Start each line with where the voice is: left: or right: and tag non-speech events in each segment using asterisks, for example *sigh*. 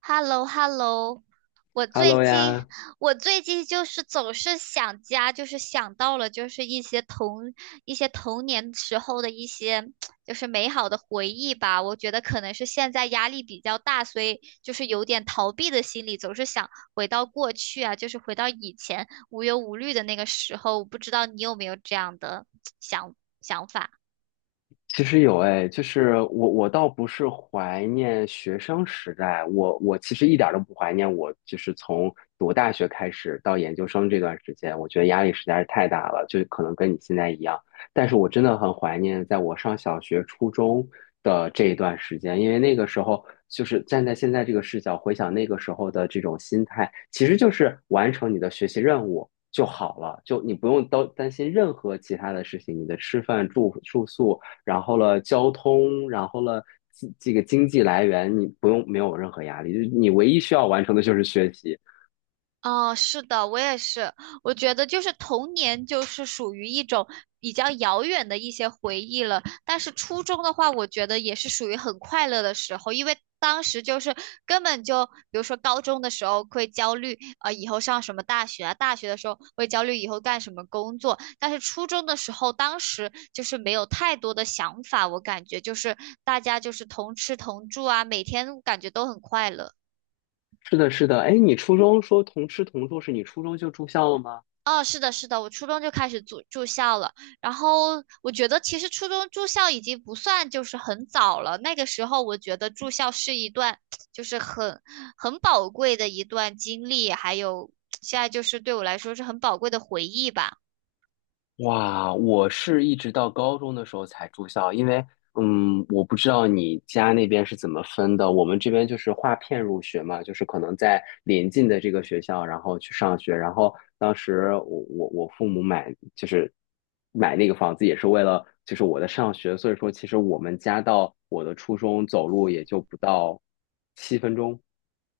right: h e l l o h e l l o。 我最
left: Hello
right: 近
left: 呀，
right: 我最近就是总是想家，就是想到了就是一些童年时候的一些就是美好的回忆吧。我觉得可能是现在压力比较大，所以就是有点逃避的心理，总是想回到过去啊，就是回到以前无忧无虑的那个时候。我不知道你有没有这样的 *tsk* 想想法。
left: 其实有哎，就是我倒不是怀念学生时代，我其实一点儿都不怀念我，就是从读大学开始到研究生这段时间，我觉得压力实在是太大了，就可能跟你现在一样。但是我真的很怀念在我上小学、初中的这一段时间，因为那个时候就是站在现在这个视角回想那个时候的这种心态，其实就是完成你的学习任务。就好了，就你不用担心任何其他的事情，你的吃饭、住宿，然后了交通，然后了这个经济来源，你不用没有任何压力，就是你唯一需要完成的就是学习。
right: 哦，是的，我也是。我觉得就是童年，就是属于一种比较遥远的一些回忆了。但是初中的话，我觉得也是属于很快乐的时候，因为当时就是根本就，比如说高中的时候会焦虑，以后上什么大学啊，大学的时候会焦虑以后干什么工作。但是初中的时候，当时就是没有太多的想法，我感觉就是大家就是同吃同住啊，每天感觉都很快乐。
left: 是的，是的，哎，你初中说同吃同住，是你初中就住校了吗？
right: 哦，是的，是的，我初中就开始住校了。然后我觉得，其实初中住校已经不算就是很早了。那个时候，我觉得住校是一段就是很宝贵的一段经历，还有现在就是对我来说是很宝贵的回忆吧。
left: 哇，我是一直到高中的时候才住校，因为我不知道你家那边是怎么分的，我们这边就是划片入学嘛，就是可能在临近的这个学校，然后去上学，然后当时我父母买就是买那个房子也是为了就是我的上学，所以说其实我们家到我的初中走路也就不到7分钟。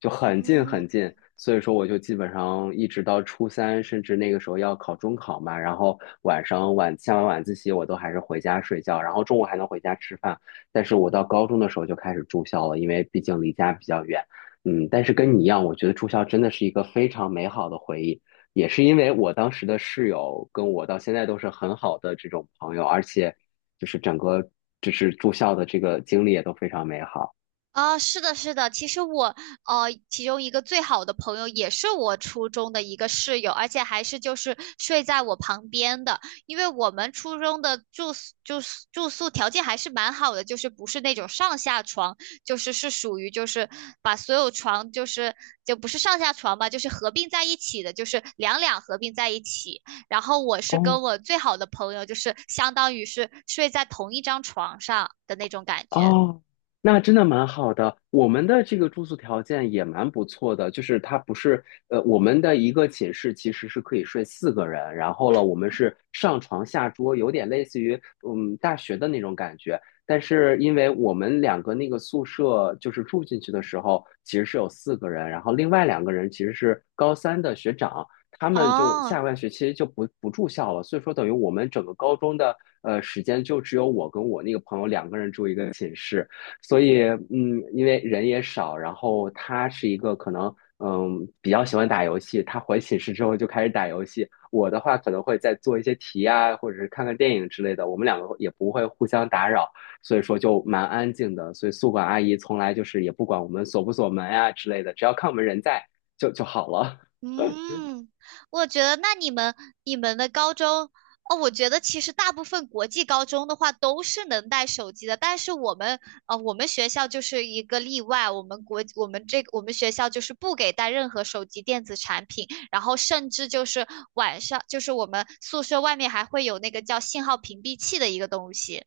left: 就很近
right: 嗯。
left: 很近，所以说我就基本上一直到初三，甚至那个时候要考中考嘛，然后晚上晚下完晚自习，我都还是回家睡觉，然后中午还能回家吃饭。但是我到高中的时候就开始住校了，因为毕竟离家比较远。嗯，但是跟你一样，我觉得住校真的是一个非常美好的回忆，也是因为我当时的室友跟我到现在都是很好的这种朋友，而且就是整个就是住校的这个经历也都非常美好。
right: 啊，是的，是的。其实我，其中一个最好的朋友也是我初中的一个室友，而且还是就是睡在我旁边的。因为我们初中的住宿条件还是蛮好的，就是不是那种上下床，就是是属于就是把所有床就是就不是上下床吧，就是合并在一起的，就是两两合并在一起。然后我是
left: 哦
right: 跟我最好的朋友，就是相当于是睡在同一张床上的那种感觉。
left: 哦，那真的蛮好的。我们的这个住宿条件也蛮不错的，就是它不是我们的一个寝室其实是可以睡四个人，然后了，我们是上床下桌，有点类似于嗯大学的那种感觉。但是因为我们两个那个宿舍就是住进去的时候，其实是有四个人，然后另外两个人其实是高三的学长，他们就
right: 哦。
left: 下半学期就不住校了，所以说等于我们整个高中的时间就只有我跟我那个朋友两个人住一个寝室，所以嗯，因为人也少，然后他是一个可能嗯比较喜欢打游戏，他回寝室之后就开始打游戏，我的话可能会再做一些题啊，或者是看看电影之类的，我们两个也不会互相打扰，所以说就蛮安静的，所以宿管阿姨从来就是也不管我们锁不锁门啊之类的，只要看我们人在就好了。
right: 嗯，我觉得那你们你们的高中哦，我觉得其实大部分国际高中的话都是能带手机的，但是我们我们学校就是一个例外，我们国我们这我们学校就是不给带任何手机电子产品，然后甚至就是晚上就是我们宿舍外面还会有那个叫信号屏蔽器的一个东西。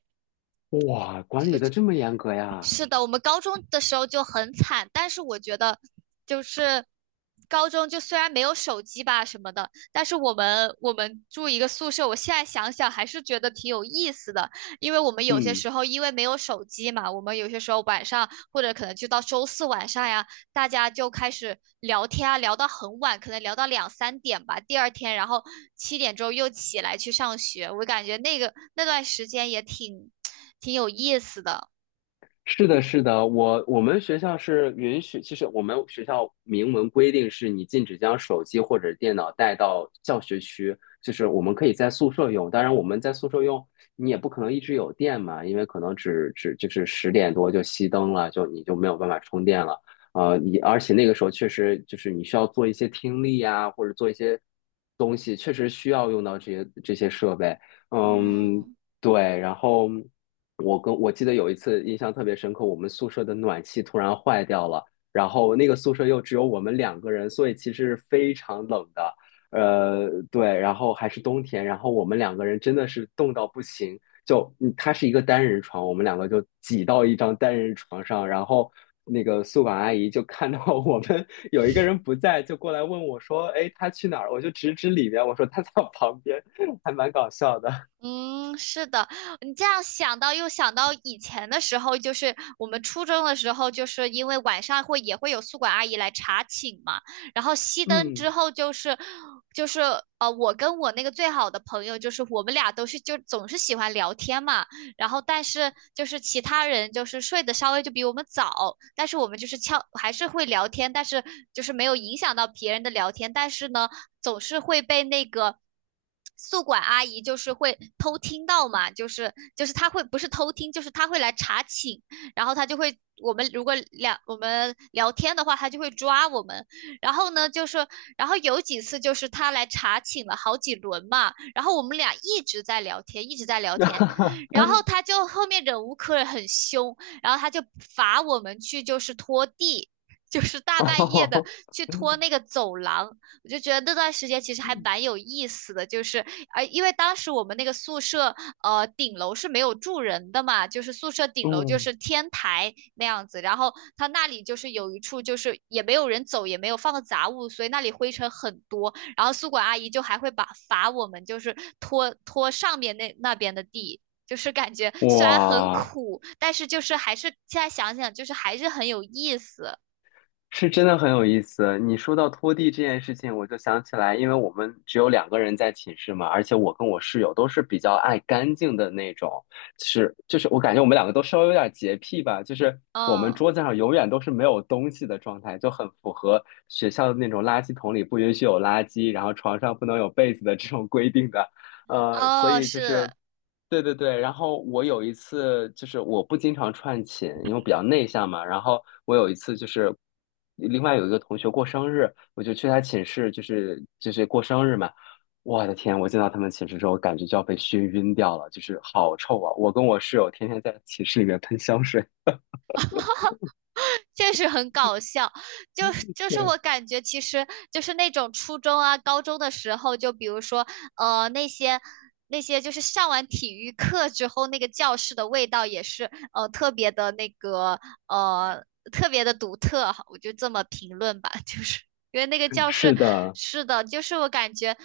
left: 哇，管理的这么严格呀？
right: 是的，我们高中的时候就很惨，但是我觉得就是高中就虽然没有手机吧什么的，但是我们住一个宿舍，我现在想想还是觉得挺有意思的，因为我们有些
left: 嗯。
right: 时候因为没有手机嘛，我们有些时候晚上或者可能就到周四晚上呀，大家就开始聊天啊，聊到很晚，可能聊到两三点吧，第二天然后七点钟又起来去上学，我感觉那个那段时间也挺 *tsk* 挺有意思的。
left: 是的，是的，我们学校是允许，其实我们学校明文规定是你禁止将手机或者电脑带到教学区，就是我们可以在宿舍用，当然我们在宿舍用，你也不可能一直有电嘛，因为可能只就是10点多就熄灯了，就你就没有办法充电了，你而且那个时候确实就是你需要做一些听力呀，或者做一些东西，确实需要用到这些设备，嗯，
right: 嗯
left: 对，然后。我记得有一次印象特别深刻，我们宿舍的暖气突然坏掉了，然后那个宿舍又只有我们两个人，所以其实是非常冷的。对，然后还是冬天，然后我们两个人真的是冻到不行，就嗯它是一个单人床，我们两个就挤到一张单人床上，然后那个宿管阿姨就看到我们 *laughs* 有一个人不在，就过来问我说：“哎，他去哪儿？”我就指指里面，我说他在我旁边，还蛮搞笑的。
right: 嗯，是的，你这样想到又想到以前的时候，就是我们初中的时候，就是因为晚上会也会有宿管阿姨来查寝嘛，然后熄灯
left: 嗯，
right: 之后就是我跟我那个最好的朋友，就是我们俩都是就总是喜欢聊天嘛，然后但是就是其他人就是睡得稍微就比我们早，但是我们就是悄还是会聊天，但是就是没有影响到别人的聊天，但是呢，总是会被那个。宿管阿姨就是会偷听到嘛，就是她会不是偷听，就是她会来查寝，然后她就会我们如果两我们聊天的话，她就会抓我们。然后呢，就是然后有几次就是她来查寝了好几轮嘛，然后我们俩一直在聊天，一直在聊天，
left: *laughs*
right: 然后他就后面忍无可忍，很凶，然后他就罚我们去就是拖地，*laughs* 就是
left: *laughs*
right: 大半夜的
left: 哦，
right: 去拖那个走廊。我就觉得那段时间其实还蛮有意思的，因为当时我们那个宿舍顶楼是没有住人的嘛，就是宿舍顶楼就
left: 嗯，
right: 是天台那样子，然后他那里就是有一处就是也没有人走，也没有放的杂物，所以那里灰尘很多。然后宿管阿姨就还会把罚我们就是拖上面那边的地，就是感觉虽然很
left: 哇，
right: 苦，但是就是还是现在想想，就是还是很有意思。
left: 是真的很有意思。你说到拖地这件事情，我就想起来，因为我们只有两个人在寝室嘛，而且我跟我室友都是比较爱干净的那种，就是我感觉我们两个都稍微有点洁癖吧，就是我们
right: 嗯。
left: 桌子上永远都是没有东西的状态，就很符合学校的那种垃圾桶里不允许有垃圾，然后床上不能有被子的这种规定的。所
right: 哦，
left: 以就
right: 是。
left: 是。对对对，然后我有一次就是我不经常串寝，因为我比较内向嘛。然后我有一次就是另外有一个同学过生日，我就去他寝室，就是过生日嘛。我的天，我进到他们寝室之后，感觉就要被熏晕掉了，就是好臭啊！我跟我室友天天在寝室里面喷香水。
right: 确实很搞笑。就就是
left: 对，
right: 我感觉，其实就是那种初中啊、高中的时候，就比如说那些。那些就是上完体育课之后，那个教室的味道也是呃特别的独特，我就这么评论吧，*laughs* 就是因为那个
left: *laughs*
right: 教室
left: 是的，
right: 是的，就是我感觉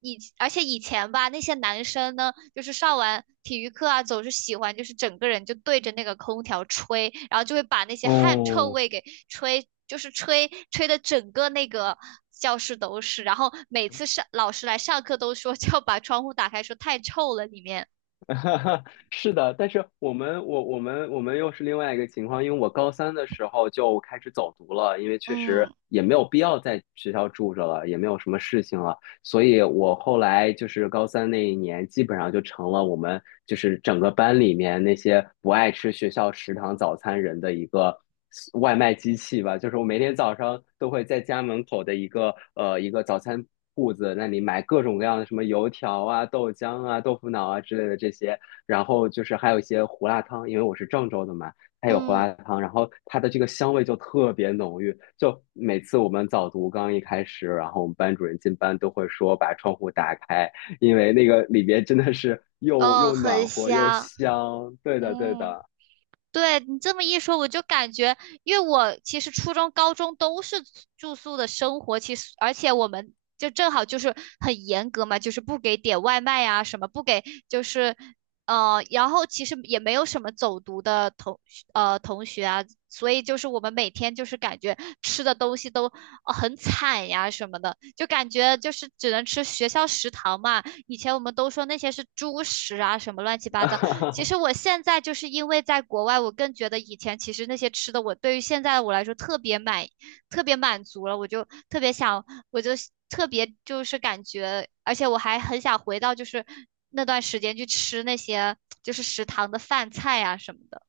right: 以而且以前吧，那些男生呢。就是上完体育课啊，总是喜欢就是整个人就对着那个空调吹，然后就会把那些汗臭
left: 哦，
right: 味给吹，就是吹的整个那个教室都是。然后每次上老师来上课都说 *laughs* 就要把窗户打开，说太臭了里面。
left: *laughs* 是的，但是我们又是另外一个情况，因为我高三的时候就开始走读了，因为确实
right: 嗯
left: 也没有必要在学校住着了，也没有什么事情了，所以我后来就是高三那一年，基本上就成了我们就是整个班里面那些不爱吃学校食堂早餐人的一个外卖机器吧。就是我每天早上都会在家门口的一个早餐铺子那里买各种各样的什么油条啊、豆浆啊、豆腐脑啊之类的这些，然后就是还有一些胡辣汤，因为我是郑州的嘛。它有胡
right: 嗯，
left: 辣汤，然后它的这个香味就特别浓郁。就每次我们早读刚一开始，然后我们班主任进班都会说把窗户打开，因为那个里边真的是又
right: 哦，
left: 又暖
right: 很
left: 和又
right: 香。
left: 香。对的，对
right: 嗯。
left: 的，
right: 对你这么一说，我就感觉，因为我其实初中、高中都是住宿的生活，其实而且我们就正好就是很严格嘛，就是不给点外卖啊什么不给，就是然后其实也没有什么走读的同学啊，所以就是我们每天就是感觉吃的东西都、很惨呀什么的，就感觉就是只能吃学校食堂嘛。以前我们都说那些是猪食啊，什么乱七八糟。其实
left: *laughs*
right: 我现在就是因为在国外，我更觉得以前其实那些吃的，我对于现在的我来说特别满，特别满足了，我就特别想，我就特别就是感觉，而且我还很想回到就是那段时间去吃那些就是食堂的饭菜啊什么的。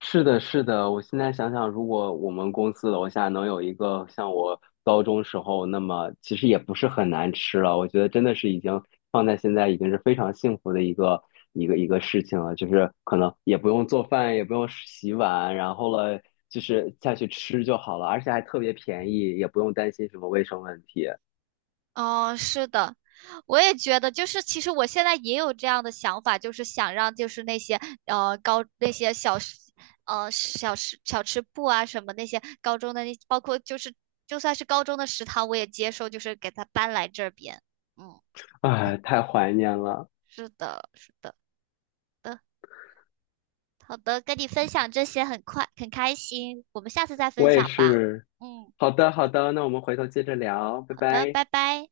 left: 是的，是的，我现在想想，如果我们公司楼下能有一个像我高中时候，那么其实也不是很难吃了。我觉得真的是已经放在现在已经是非常幸福的一个事情了，就是可能也不用做饭，也不用洗碗，然后了就是下去吃就好了，而且还特别便宜，也不用担心什么卫生问题。
right: 哦，是的，我也觉得，就是其实我现在也有这样的想法，就是想让就是那些呃高那些小吃呃小吃小吃部啊什么那些高中的那包括就是就算是高中的食堂我也接受，就是给他搬来这边。嗯。
left: 哎，太怀念了，
right: 是的，是的，的，好的，跟你分享这些很快很开心，我们下次再分
left: 我也
right: 享吧。
left: 是。
right: 嗯。
left: 好的，好的，那我们回头接着聊，拜
right: 好的，
left: 拜。
right: 拜拜。